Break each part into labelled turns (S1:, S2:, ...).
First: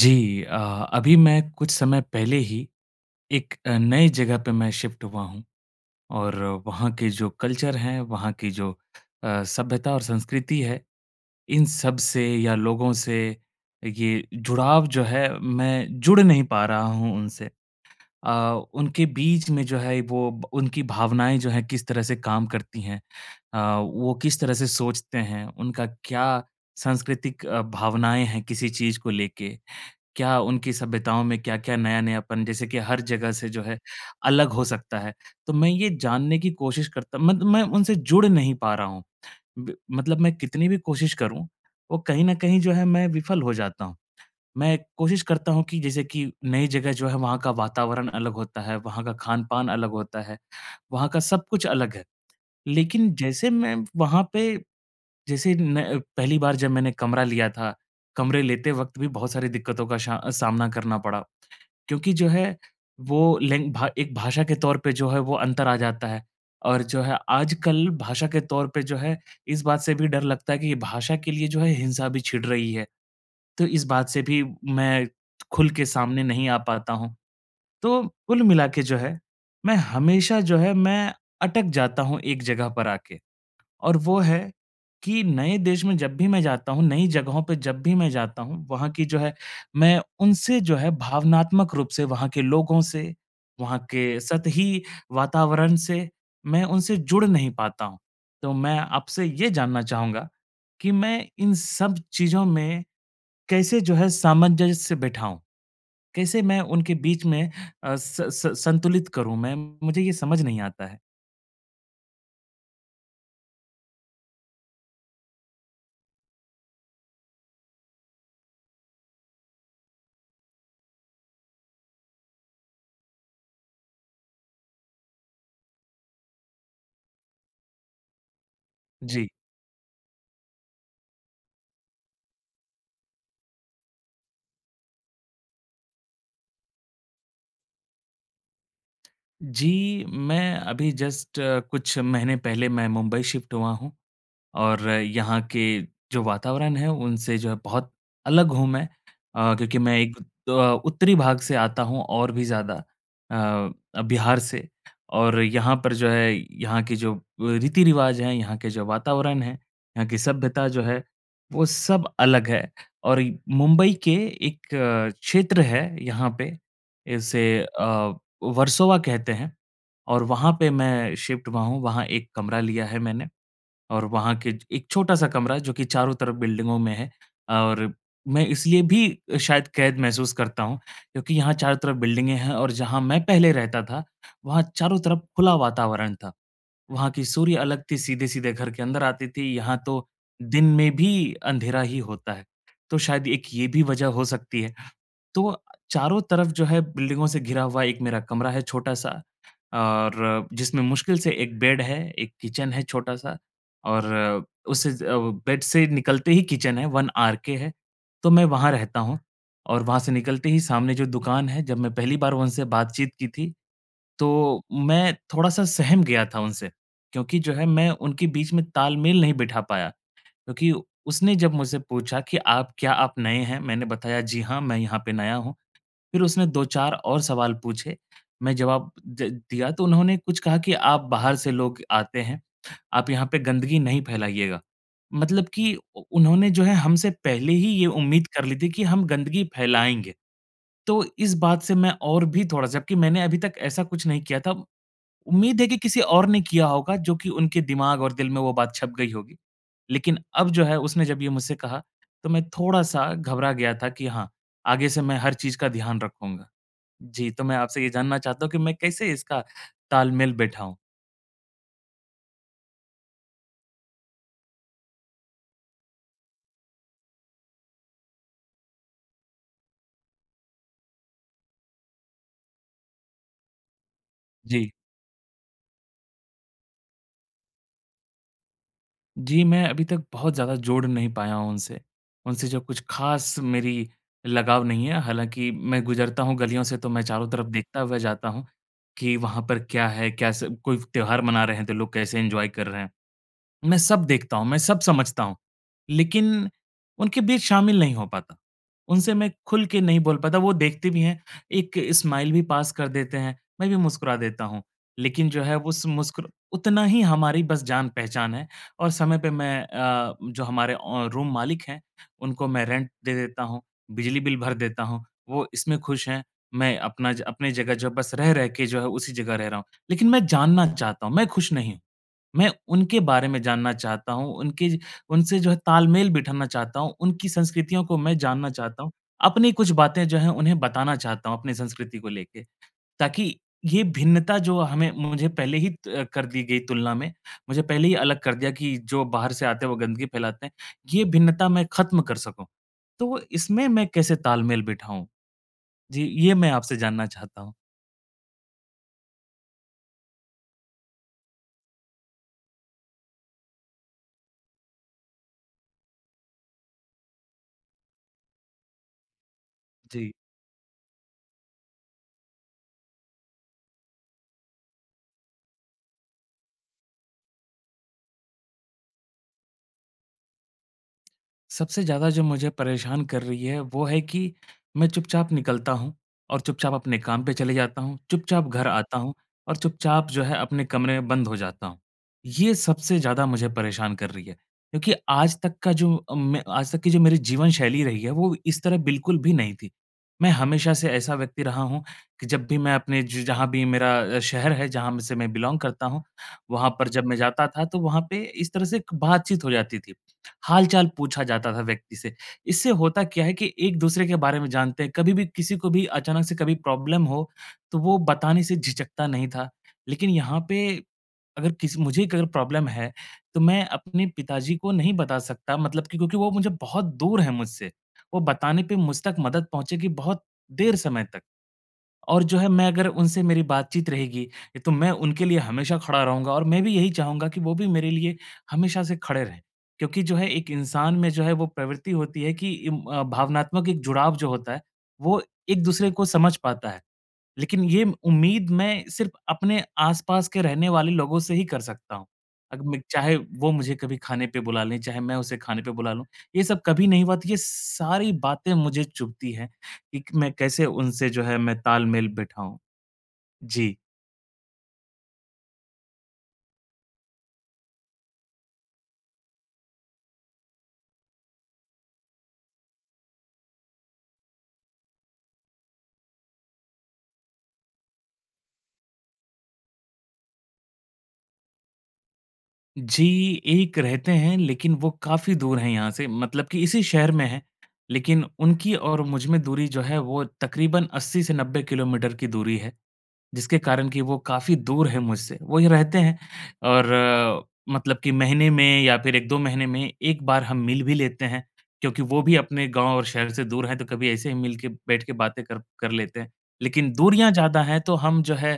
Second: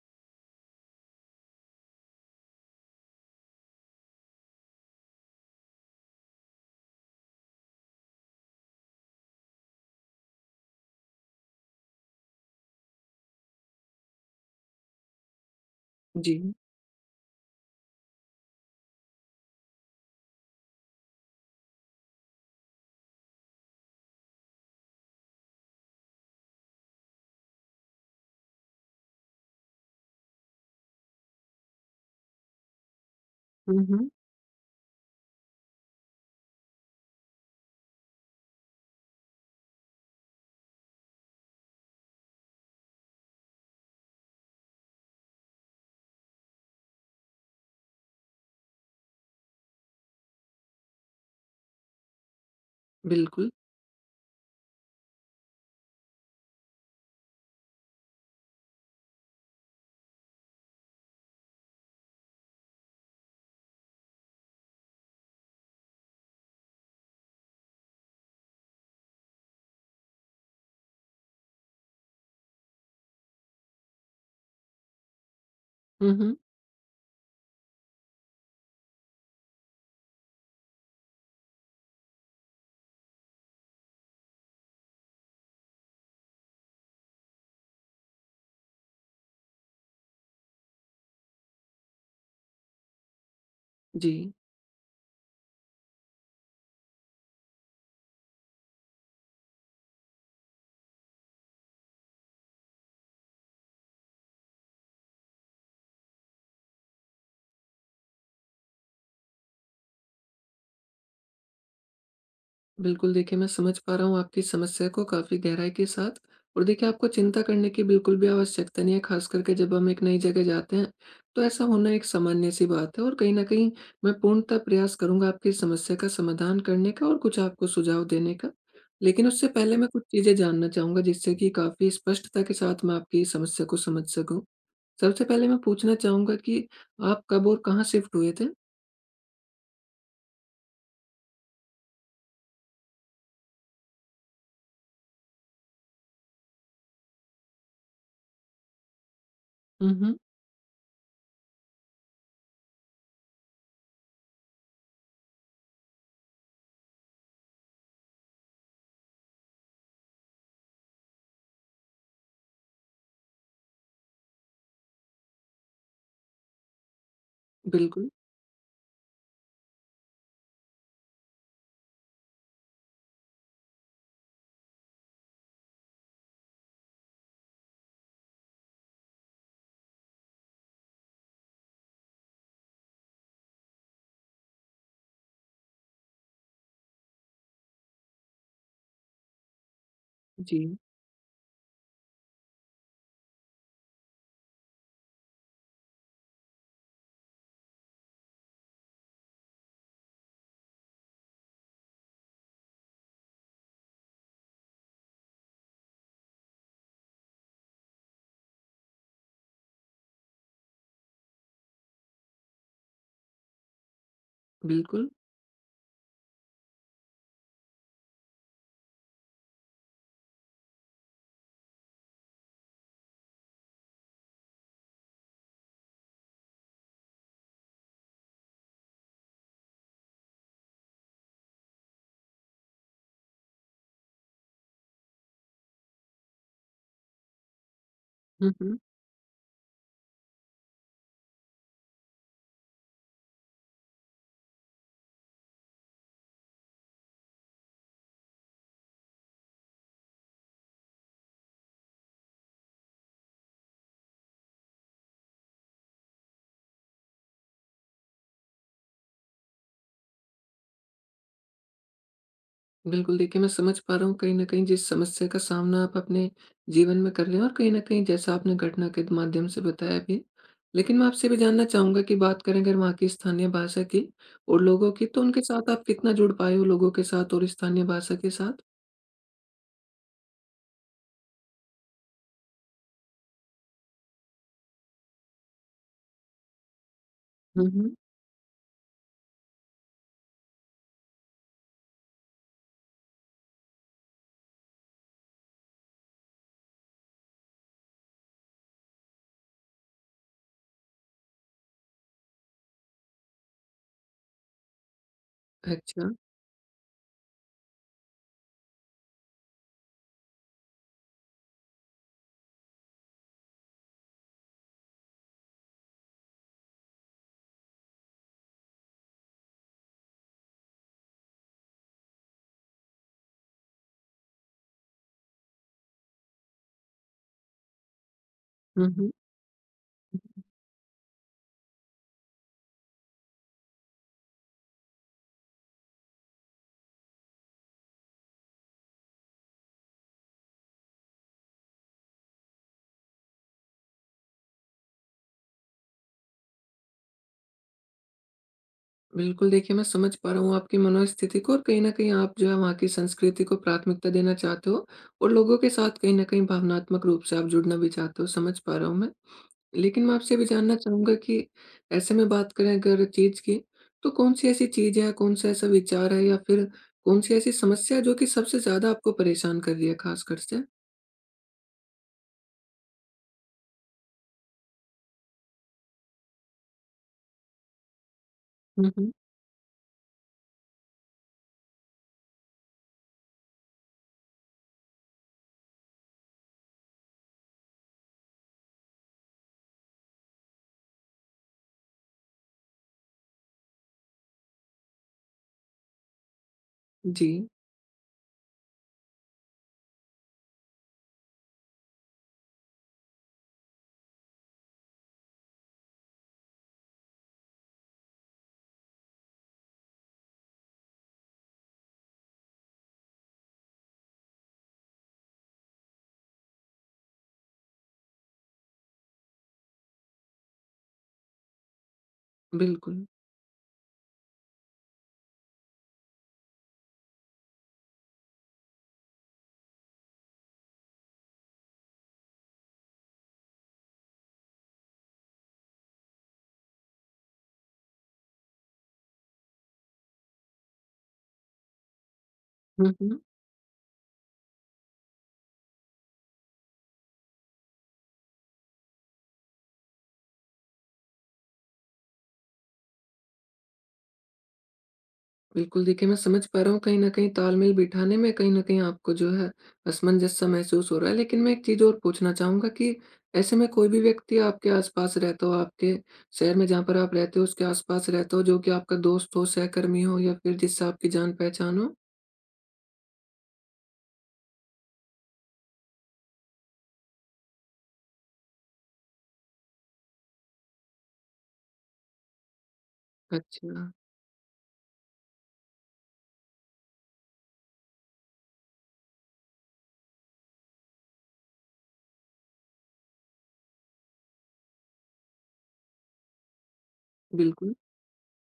S1: जी। अभी मैं कुछ समय पहले ही एक नई जगह पे मैं शिफ्ट हुआ हूँ और वहाँ के जो कल्चर हैं, वहाँ की जो सभ्यता और संस्कृति है, इन सब से या लोगों से ये जुड़ाव जो है मैं जुड़
S2: जी।
S1: नहीं पा रहा हूँ उनसे। अ, उनके बीच में जो है वो ब उनकी भावनाएँ जो हैं किस तरह से काम करती हैं, वो किस तरह से सोचते हैं, उनका क्या सांस्कृतिक भावनाएँ हैं किसी चीज़ को लेके। क्या उनकी सभ्यताओं में क्या-क्या नया-नयापन जैसे कि हर जगह से जो है
S2: हुँ, हुँ।
S1: अलग हो सकता है। तो मैं ये जानने की कोशिश करता मत मैं उनसे जुड़ नहीं पा रहा हूँ। ब मतलब मैं कितनी भी कोशिश करूँ, वो कहीं न कहीं जो है मैं विफल हो जाता हूँ। मैं कोशिश करता हूँ कि जैसे कि नई जगह जो है वहाँ का वातावरण अलग होता है, वहाँ का खान-पान अलग होता है, वहाँ का सब कुछ अलग है। लेकिन जैसे
S2: बिल्कुल।
S1: मैं वहाँ पे जैसे न पहली बार जब मैंने कमरा लिया था, कमरे लेते वक़्त भी बहुत सारी दिक्कतों का शा सामना करना पड़ा। क्योंकि जो है वो लैंग भा एक भाषा के तौर पे जो है वो अंतर आ जाता है और जो है आजकल भाषा के तौर पे जो है इस बात से भी डर लगता है कि ये भाषा के लिए जो है हिंसा भी छिड़ रही है। तो इस बात से भी मैं खुल के
S2: हुँ,
S1: सामने
S2: हुँ।
S1: नहीं आ पाता हूँ। तो कुल मिला के जो है, मैं हमेशा जो है मैं अटक जाता हूँ एक जगह पर आके। और वो है कि नए देश में जब भी मैं जाता हूँ, नई जगहों पे जब भी मैं जाता हूँ, वहाँ की जो है मैं उनसे जो है भावनात्मक रूप से वहाँ के लोगों से, वहाँ
S2: जी।
S1: के सतही वातावरण से मैं उनसे जुड़ नहीं पाता हूँ। तो मैं आपसे ये जानना चाहूँगा कि मैं इन सब चीज़ों में कैसे जो है सामंजस्य बिठाऊँ? कैसे मैं उनके बीच में अ, स स संतुलित करूँ मैं? मुझे ये समझ नहीं आता है।
S2: बिल्कुल देखिए, मैं समझ पा रहा हूँ आपकी समस्या को काफ़ी गहराई के साथ और देखिए आपको चिंता करने की बिल्कुल भी आवश्यकता नहीं है, ख़ास करके जब हम एक नई जगह जाते हैं, तो ऐसा होना एक सामान्य-सी बात है और कहीं न कहीं मैं पूर्णतः प्रयास करूँगा आपकी समस्या का समाधान करने का और कुछ आपको सुझाव देने का। लेकिन
S1: जी।
S2: उससे पहले मैं कुछ चीज़ें जानना चाहूँगा जिससे कि काफ़ी स्पष्टता के साथ मैं आपकी समस्या को समझ सकूँ। सबसे पहले मैं पूछना चाहूँगा कि आप कब और कहाँ शिफ्ट हुए थे?
S1: जी, मैं अभी जस्ट कुछ महीने पहले मैं मुंबई शिफ्ट हुआ हूँ। और यहाँ के जो वातावरण है उनसे जो है बहुत अलग हूँ मैं क्योंकि
S2: हुँ,
S1: मैं एक
S2: हुँ।
S1: अ, उत्तरी भाग से आता हूँ और भी ज़्यादा बिहार से और यहाँ पर जो है यहाँ के जो रीति रिवाज हैं यहाँ के जो वातावरण है यहाँ की सभ्यता जो है वो सब अलग है। और ये मुंबई के एक क्षेत्र है यहाँ पे इसे
S2: बिल्कुल,
S1: अ, वर्सोवा कहते हैं और वहाँ पे मैं शिफ्ट हुआ हूँ वहाँ एक कमरा लिया है मैंने और वहाँ के ज एक छोटा-सा कमरा जो कि चारों तरफ बिल्डिंगों में है। और मैं इसलिए भी शायद कैद महसूस करता हूँ क्योंकि यहाँ चारों तरफ बिल्डिंगें हैं और जहाँ मैं पहले रहता था, वहाँ चारों तरफ खुला वातावरण था। वहाँ की सूर्य अलग थी, सीधे-सीधे घर के अंदर आती थी, यहाँ तो दिन
S2: जी,
S1: में भी अंधेरा ही होता है। तो शायद एक ये भी वजह हो सकती है। तो चारों तरफ जो है बिल्डिंगों से घिरा हुआ एक मेरा कमरा है छोटा-सा और जिसमें मुश्किल से एक बेड है, एक किचन है छोटा-सा और बेड से निकलते ही किचन है, 1 आरके है। तो मैं वहाँ रहता हूँ और वहाँ से निकलते ही सामने जो दुकान है, जब मैं पहली बार उनसे बातचीत की थी, तो
S2: बिल्कुल।
S1: मैं थोड़ा-सा सहम गया था उनसे, क्योंकि जो है मैं उनके बीच में तालमेल नहीं बिठा पाया। क्योंकि उसने जब मुझसे पूछा कि आप क्या आप नए हैं? मैंने बताया, "जी हाँ, मैं यहाँ पे नया हूँ।" फिर उसने 2-4 और सवाल पूछे, मैं जवाब द दिया तो उन्होंने कुछ कहा कि आप बाहर से लोग आते हैं, आप यहाँ पे गंदगी नहीं फैलाइएगा। मतलब कि उ उन्होंने जो है हमसे पहले ही ये उम्मीद कर
S2: हुँ,
S1: ली थी
S2: हुँ।
S1: कि हम गंदगी फैलाएँगे। तो इस बात से मैं और भी थोड़ा-सा जबकि मैंने अभी तक ऐसा कुछ नहीं किया था। उम्मीद है कि किसी और ने किया होगा जो कि उनके दिमाग और दिल में वो बात छप गई होगी। लेकिन अब जो है उसने जब ये मुझसे कहा, तो मैं थोड़ा-सा घबरा गया था कि हाँ, आगे से मैं हर चीज़ का ध्यान रखूँगा। जी, तो मैं आपसे ये जानना चाहता हूँ कि मैं कैसे इसका तालमेल बैठाऊँ?
S2: बिल्कुल, देखिए मैं समझ पा रहा हूँ कहीं न कहीं जिस समस्या का सामना आप अपने जीवन में कर रहे हैं और कहीं न कहीं जैसा आपने घटना के माध्यम से बताया भी। लेकिन मैं आपसे भी जानना चाहूँगा कि बात करें अगर वहाँ की स्थानीय भाषा की और
S1: जी।
S2: लोगों की, तो उनके साथ आप कितना जुड़ पाए हो लोगों के साथ और स्थानीय भाषा के साथ?
S1: जी, मैं अभी तक बहुत ज़्यादा जोड़ नहीं पाया हूँ उनसे। उनसे जो कुछ ख़ास मेरी लगाव नहीं है, हालाँकि मैं गुज़रता हूँ गलियों से तो मैं चारों तरफ
S2: हुँ,
S1: देखता
S2: हुँ।
S1: हुआ जाता हूँ, कि वहाँ पर क्या है? क्या स कोई त्योहार मना रहे हैं तो लोग कैसे एन्जॉय कर रहे हैं? मैं सब देखता हूँ, मैं सब समझता हूँ, लेकिन उनके बीच शामिल नहीं हो पाता। उनसे मैं खुल के नहीं बोल पाता, वो देखते भी हैं, एक स्माइल भी पास कर देते हैं, मैं भी मुस्कुरा देता हूँ। लेकिन जो है उस
S2: अच्छा।
S1: मुस्कुर उतना ही हमारी बस जान-पहचान है। और समय पे मैं जो हमारे रूम मालिक हैं, उनको मैं रेंट दे देता हूँ, बिजली बिल भर देता हूँ, वो इसमें खुश हैं। मैं अपना ज अपनी जगह जो बस रह-रह के जो है उसी जगह रह रहा हूँ, लेकिन मैं जानना चाहता हूँ, मैं खुश नहीं हूँ। मैं उनके बारे में जानना चाहता हूँ, उनके उनसे जो है तालमेल बिठाना चाहता हूँ, उनकी संस्कृतियों को मैं जानना चाहता
S2: हुँ,
S1: हूँ,
S2: हुँ।
S1: अपनी कुछ बातें जो हैं उन्हें बताना चाहता हूँ अपनी संस्कृति को लेके। ताकि ये भिन्नता जो हमें मुझे पहले ही त कर दी गई तुलना में, मुझे पहले ही अलग कर दिया कि जो बाहर से आते हैं वो गंदगी फैलाते हैं, ये भिन्नता मैं ख़त्म कर सकूँ। तो इसमें मैं कैसे तालमेल बिठाऊँ? जी, ये मैं आपसे जानना चाहता हूँ।
S2: बिल्कुल, देखिए मैं समझ पा रहा हूँ आपकी मनोस्थिति को और कहीं न कहीं आप जो है वहाँ की संस्कृति को प्राथमिकता देना चाहते हो और लोगों के साथ कहीं न कहीं भावनात्मक रूप से आप जुड़ना भी चाहते हो, समझ पा रहा हूँ मैं। लेकिन
S1: जी।
S2: मैं आपसे ये भी जानना चाहूँगा कि ऐसे में बात करें अगर चीज़ की, तो कौन-सी ऐसी चीज़ है, कौन-सा ऐसा विचार है या फिर कौन-सी ऐसी समस्या है जो कि सबसे ज़्यादा आपको परेशान कर रही है ख़ासकर से?
S1: सबसे ज़्यादा जो मुझे परेशान कर रही है, वो है कि मैं चुपचाप निकलता हूँ और चुपचाप अपने काम पे चले जाता हूँ, चुपचाप घर
S2: हुँ,
S1: आता
S2: हुँ।
S1: हूँ और चुपचाप जो है अपने कमरे में बंद हो जाता हूँ। ये सबसे ज़्यादा मुझे परेशान कर रही है, क्योंकि आज तक का जो मैं आज तक की जो मेरी जीवन शैली रही है, वो इस तरह बिल्कुल भी नहीं थी। मैं हमेशा से ऐसा व्यक्ति रहा हूँ कि जब भी मैं अपने ज जहाँ भी मेरा शहर है, जहाँ से मैं बिलॉन्ग करता हूँ, वहाँ पर जब मैं
S2: जी,
S1: जाता था, तो वहाँ पे इस तरह से एक बातचीत हो जाती थी। हाल-चाल पूछा जाता था व्यक्ति से। इससे होता क्या है कि एक-दूसरे के बारे में जानते हैं, कभी भी किसी को भी अचानक से कभी प्रॉब्लम हो, तो वो बताने से झिझकता नहीं था। लेकिन यहाँ पे अगर किसी मुझे एक अगर प्रॉब्लम है, तो मैं अपने पिताजी को नहीं बता सकता मतलब कि क्योंकि वो मुझे बहुत दूर हैं मुझसे। वो बताने पे मुझ तक मदद पहुँचेगी बहुत देर समय तक। और जो है मैं अगर
S2: बिल्कुल।
S1: उनसे मेरी बातचीत रहेगी, तो मैं उनके लिए हमेशा खड़ा रहूँगा और मैं भी यही चाहूँगा कि वो भी मेरे लिए हमेशा से खड़े रहें। क्योंकि जो है एक इंसान में जो है वो प्रवृत्ति होती है कि भावनात्मक एक जुड़ाव जो होता है, वो एक-दूसरे को समझ पाता है। लेकिन ये उम्मीद मैं सिर्फ़ अपने आस-पास के रहने वाले लोगों से ही कर सकता हूँ। अग मैं
S2: हुँ,
S1: चाहे
S2: हुँ।
S1: वो मुझे कभी खाने पे बुला लें, चाहे मैं उसे खाने पे बुला लूँ, ये सब कभी नहीं हुआ तो ये सारी बातें मुझे चुभती हैं कि क मैं कैसे उनसे जो है मैं तालमेल बिठाऊँ। जी।
S2: बिल्कुल, देखिए मैं समझ पा रहा हूँ कहीं न कहीं तालमेल बिठाने में कहीं न कहीं आपको जो है असमंजस-सा महसूस हो रहा है। लेकिन मैं एक चीज़ और पूछना चाहूँगा कि ऐसे में कोई भी व्यक्ति आपके आस-पास रहता हो, आपके शहर में जहाँ पर आप रहते हो उसके आस-पास रहता हो जो कि आपका दोस्त हो, सहकर्मी हो या फिर जिससे आपकी जान-पहचान हो?
S1: जी, एक रहते हैं लेकिन वो काफ़ी दूर हैं यहाँ से मतलब कि इसी शहर में हैं, लेकिन उनकी और मुझ में दूरी जो है वो तकरीबन 80 से 90 किलोमीटर की दूरी है। जिसके कारण
S2: अच्छा,
S1: कि वो काफ़ी दूर है मुझसे, वो ये रहते हैं और मतलब कि महीने में या फिर 1-2 महीने में 1 बार हम मिल भी लेते हैं, क्योंकि वो भी अपने गाँव और शहर से दूर हैं, तो कभी ऐसे ही मिल के बैठ के बातें कर कर लेते हैं। लेकिन दूरियाँ ज़्यादा
S2: बिल्कुल।
S1: हैं, तो हम जो है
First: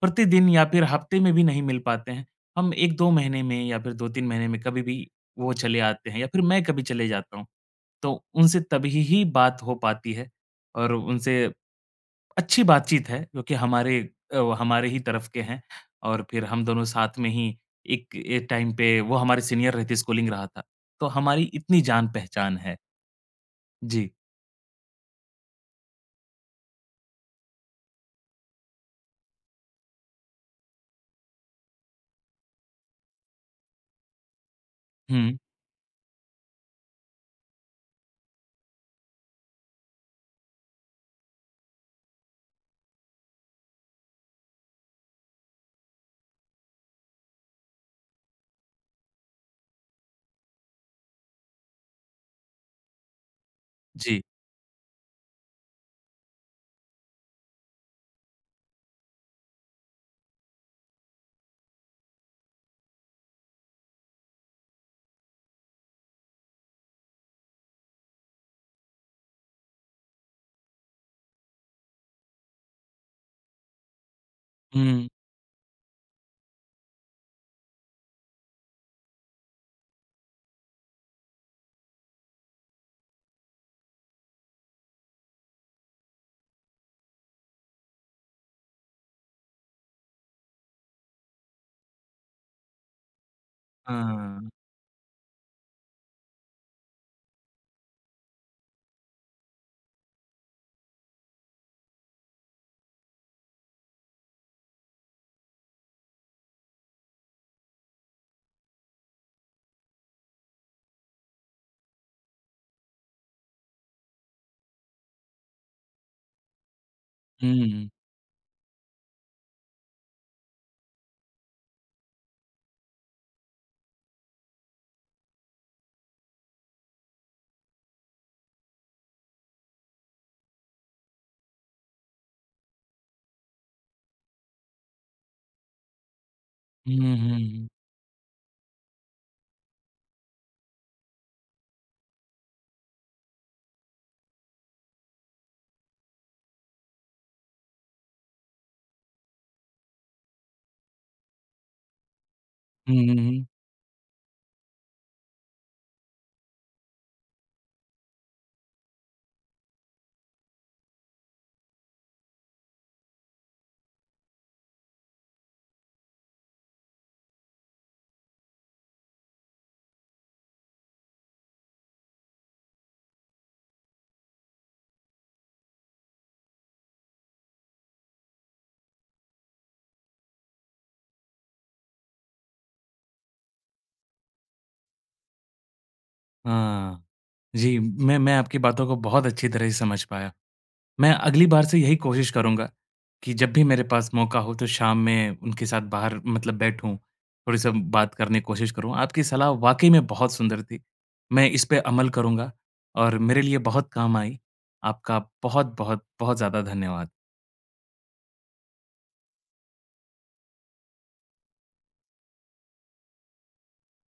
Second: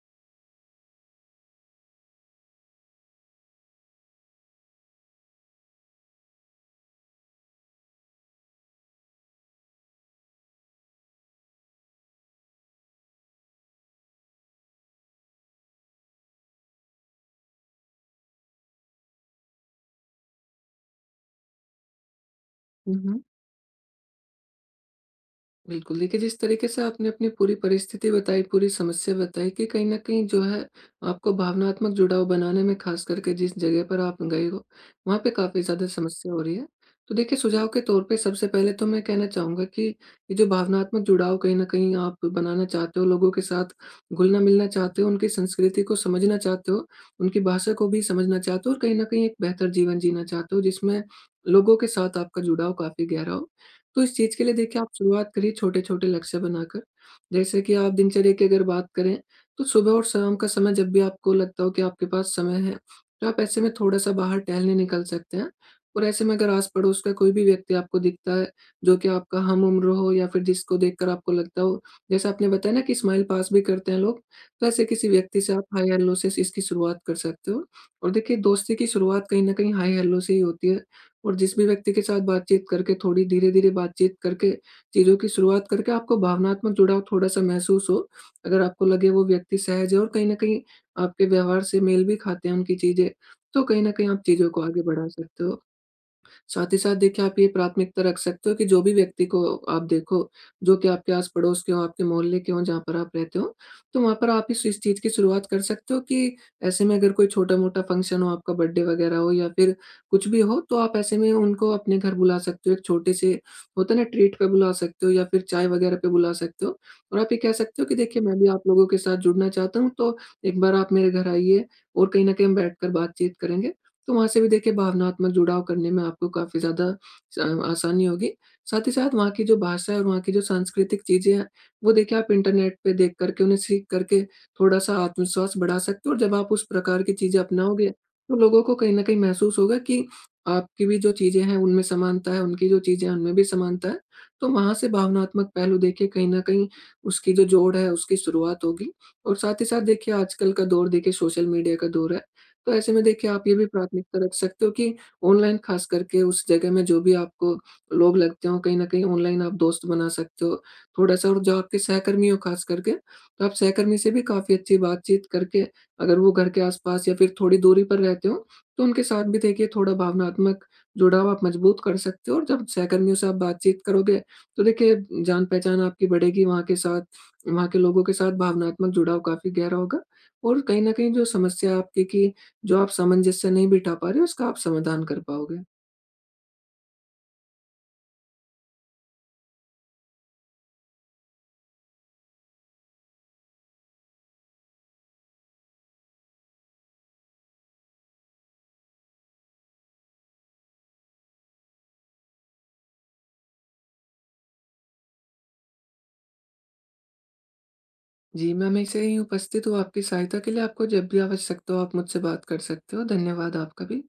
S1: प्रतिदिन या फिर हफ़्ते में भी नहीं मिल पाते हैं। हम 1-2 महीने में या फिर 2-3 महीने में कभी भी वो चले आते हैं या फिर मैं कभी चले जाता हूँ, तो उनसे तभी ही बात हो पाती है और उनसे अच्छी बातचीत है क्योंकि हमारे वो हमारे ही तरफ के हैं और फिर हम दोनों साथ में ही एक ए टाइम पे वो हमारे सीनियर रहते स्कूलिंग रहा था। तो हमारी इतनी जान-पहचान है।
S2: हुँ, हुँ।
S1: जी।
S2: बिल्कुल, देखिए जिस तरीके से आपने अपनी पूरी परिस्थिति बताई, पूरी समस्या बताई कि कहीं न कहीं जो है आपको भावनात्मक जुड़ाव बनाने में ख़ास करके जिस जगह पर आप गए हो, वहाँ पे
S1: हुँ।
S2: काफ़ी ज़्यादा समस्या हो रही है। तो देखिए सुझाव के तौर पे सबसे पहले तो मैं कहना चाहूँगा कि ये जो भावनात्मक जुड़ाव कहीं न कहीं आप बनाना चाहते हो, लोगों के साथ घुलना-मिलना चाहते हो, उनकी संस्कृति को समझना चाहते हो, उनकी भाषा को भी समझना चाहते हो और कहीं न कहीं एक बेहतर जीवन जीना चाहते हो जिसमें लोगों के साथ आपका जुड़ाव काफ़ी गहरा हो। तो इस
S1: जी।
S2: चीज़ के लिए देखिए आप शुरुआत करिए छोटे-छोटे लक्ष्य बनाकर। जैसे कि आप दिनचर्या की अगर बात करें, तो सुबह और शाम का समय जब भी आपको लगता हो कि आपके पास समय है, तो आप ऐसे में थोड़ा-सा बाहर टहलने निकल सकते हैं। और ऐसे में अगर आस-पड़ोस का कोई भी व्यक्ति आपको दिखता है, जो कि आपका हम-उम्र हो या फिर जिसको देखकर आपको लगता हो जैसे आपने बताया ना कि स्माइल पास भी करते हैं लोग, तो ऐसे
S1: हुँ।
S2: किसी व्यक्ति से आप हाय-हेलो से इसकी शुरुआत कर सकते हो। और देखिए दोस्ती की शुरुआत कहीं न कहीं हाय-हेलो से ही होती है। और जिस भी व्यक्ति के साथ बातचीत करके थोड़ी धीरे-धीरे बातचीत करके, चीज़ों की शुरुआत करके आपको भावनात्मक जुड़ाव थोड़ा-सा महसूस हो। अगर आपको लगे वो व्यक्ति सहज है और कहीं न कहीं आपके व्यवहार से मेल भी खाते हैं उनकी चीज़ें, तो कहीं न कहीं आप
S1: हाँ।
S2: चीज़ों को आगे बढ़ा सकते हो। साथ ही साथ देखिए आप ये प्राथमिकता रख सकते हो कि जो भी व्यक्ति को आप देखो, जो कि आपके आस-पड़ोस के हों, आपके मोहल्ले के हों जहाँ पर आप रहते हो, तो वहाँ पर आप इस चीज़ की शुरुआत कर सकते हो कि ऐसे में अगर कोई छोटा-मोटा फंक्शन हो, आपका बर्थडे वगैरह हो या फिर कुछ भी हो, तो आप ऐसे में उनको अपने घर बुला सकते हो। एक छोटे से होता है ना ट्रीट पे बुला सकते हो या फिर चाय वगैरह पे बुला सकते हो और आप ये कह सकते हो
S1: हुँ।
S2: कि देखिए मैं भी आप लोगों के साथ जुड़ना चाहता हूँ, तो एक बार आप मेरे घर आइए और कहीं न कहीं हम बैठकर बातचीत करेंगे। तो वहाँ से भी देखिए भावनात्मक जुड़ाव करने में आपको काफ़ी ज़्यादा स आसानी होगी। साथ ही साथ वहाँ की जो भाषा है और वहाँ की जो सांस्कृतिक चीज़ें हैं, वो देखिए आप इंटरनेट पे देख कर के, उन्हें सीख कर के थोड़ा-सा आत्मविश्वास बढ़ा सकते हो और जब आप उस प्रकार की
S1: हुँ,
S2: चीज़ें
S1: हुँ।
S2: अपनाओगे, तो लोगों को कहीं न कहीं महसूस होगा कि आपकी भी जो चीज़ें हैं, उनमें समानता है, उनकी जो चीज़ें हैं, उनमें भी समानता है। तो वहाँ से भावनात्मक पहलू देखिए कहीं न कहीं उसकी जो जोड़ है, उसकी शुरुआत होगी और साथ ही साथ देखिए आजकल का दौर देखिए सोशल मीडिया का दौर है। तो ऐसे
S1: हुँ,
S2: में
S1: हुँ,
S2: देखिए आप
S1: हुँ।
S2: ये भी प्राथमिकता रख सकते हो कि ऑनलाइन खास करके उस जगह में जो भी आपको लोग लगते हो कहीं न कहीं ऑनलाइन आप दोस्त बना सकते हो। थोड़ा-सा और जो आपके सहकर्मी हो खास करके, तो आप सहकर्मी से भी काफ़ी अच्छी बातचीत करके अगर वो घर के आस-पास या फिर थोड़ी दूरी पर रहते हो, तो उनके साथ भी देखिए थोड़ा भावनात्मक जुड़ाव आप मजबूत कर सकते हो और जब सहकर्मियों से आप बातचीत करोगे, तो देखिए जान-पहचान आपकी बढ़ेगी वहाँ के साथ, वहाँ के लोगों के साथ भावनात्मक जुड़ाव काफ़ी गहरा होगा। और कहीं न कहीं जो समस्या आपकी कि जो आप सामंजस्य नहीं बिठा पा रहे, उसका आप समाधान कर पाओगे।
S1: हाँ। जी, मैं आपकी बातों को बहुत अच्छी तरह से समझ पाया। मैं अगली बार से यही कोशिश करूँगा कि जब भी मेरे पास मौका हो तो शाम में उनके साथ बाहर मतलब बैठूँ, थोड़ी-सा बात करने की कोशिश करूँ। आपकी सलाह वाक़ई में बहुत सुंदर थी। मैं इस पे अमल करूँगा और मेरे लिए बहुत काम आई। आपका बहुत-बहुत, बहुत बहुत ज़्यादा धन्यवाद।
S2: जी, मैं हमेशा यहीं उपस्थित हूँ आपकी सहायता के लिए। आपको जब भी आवश्यकता हो, आप मुझसे बात कर सकते हो। धन्यवाद आपका भी।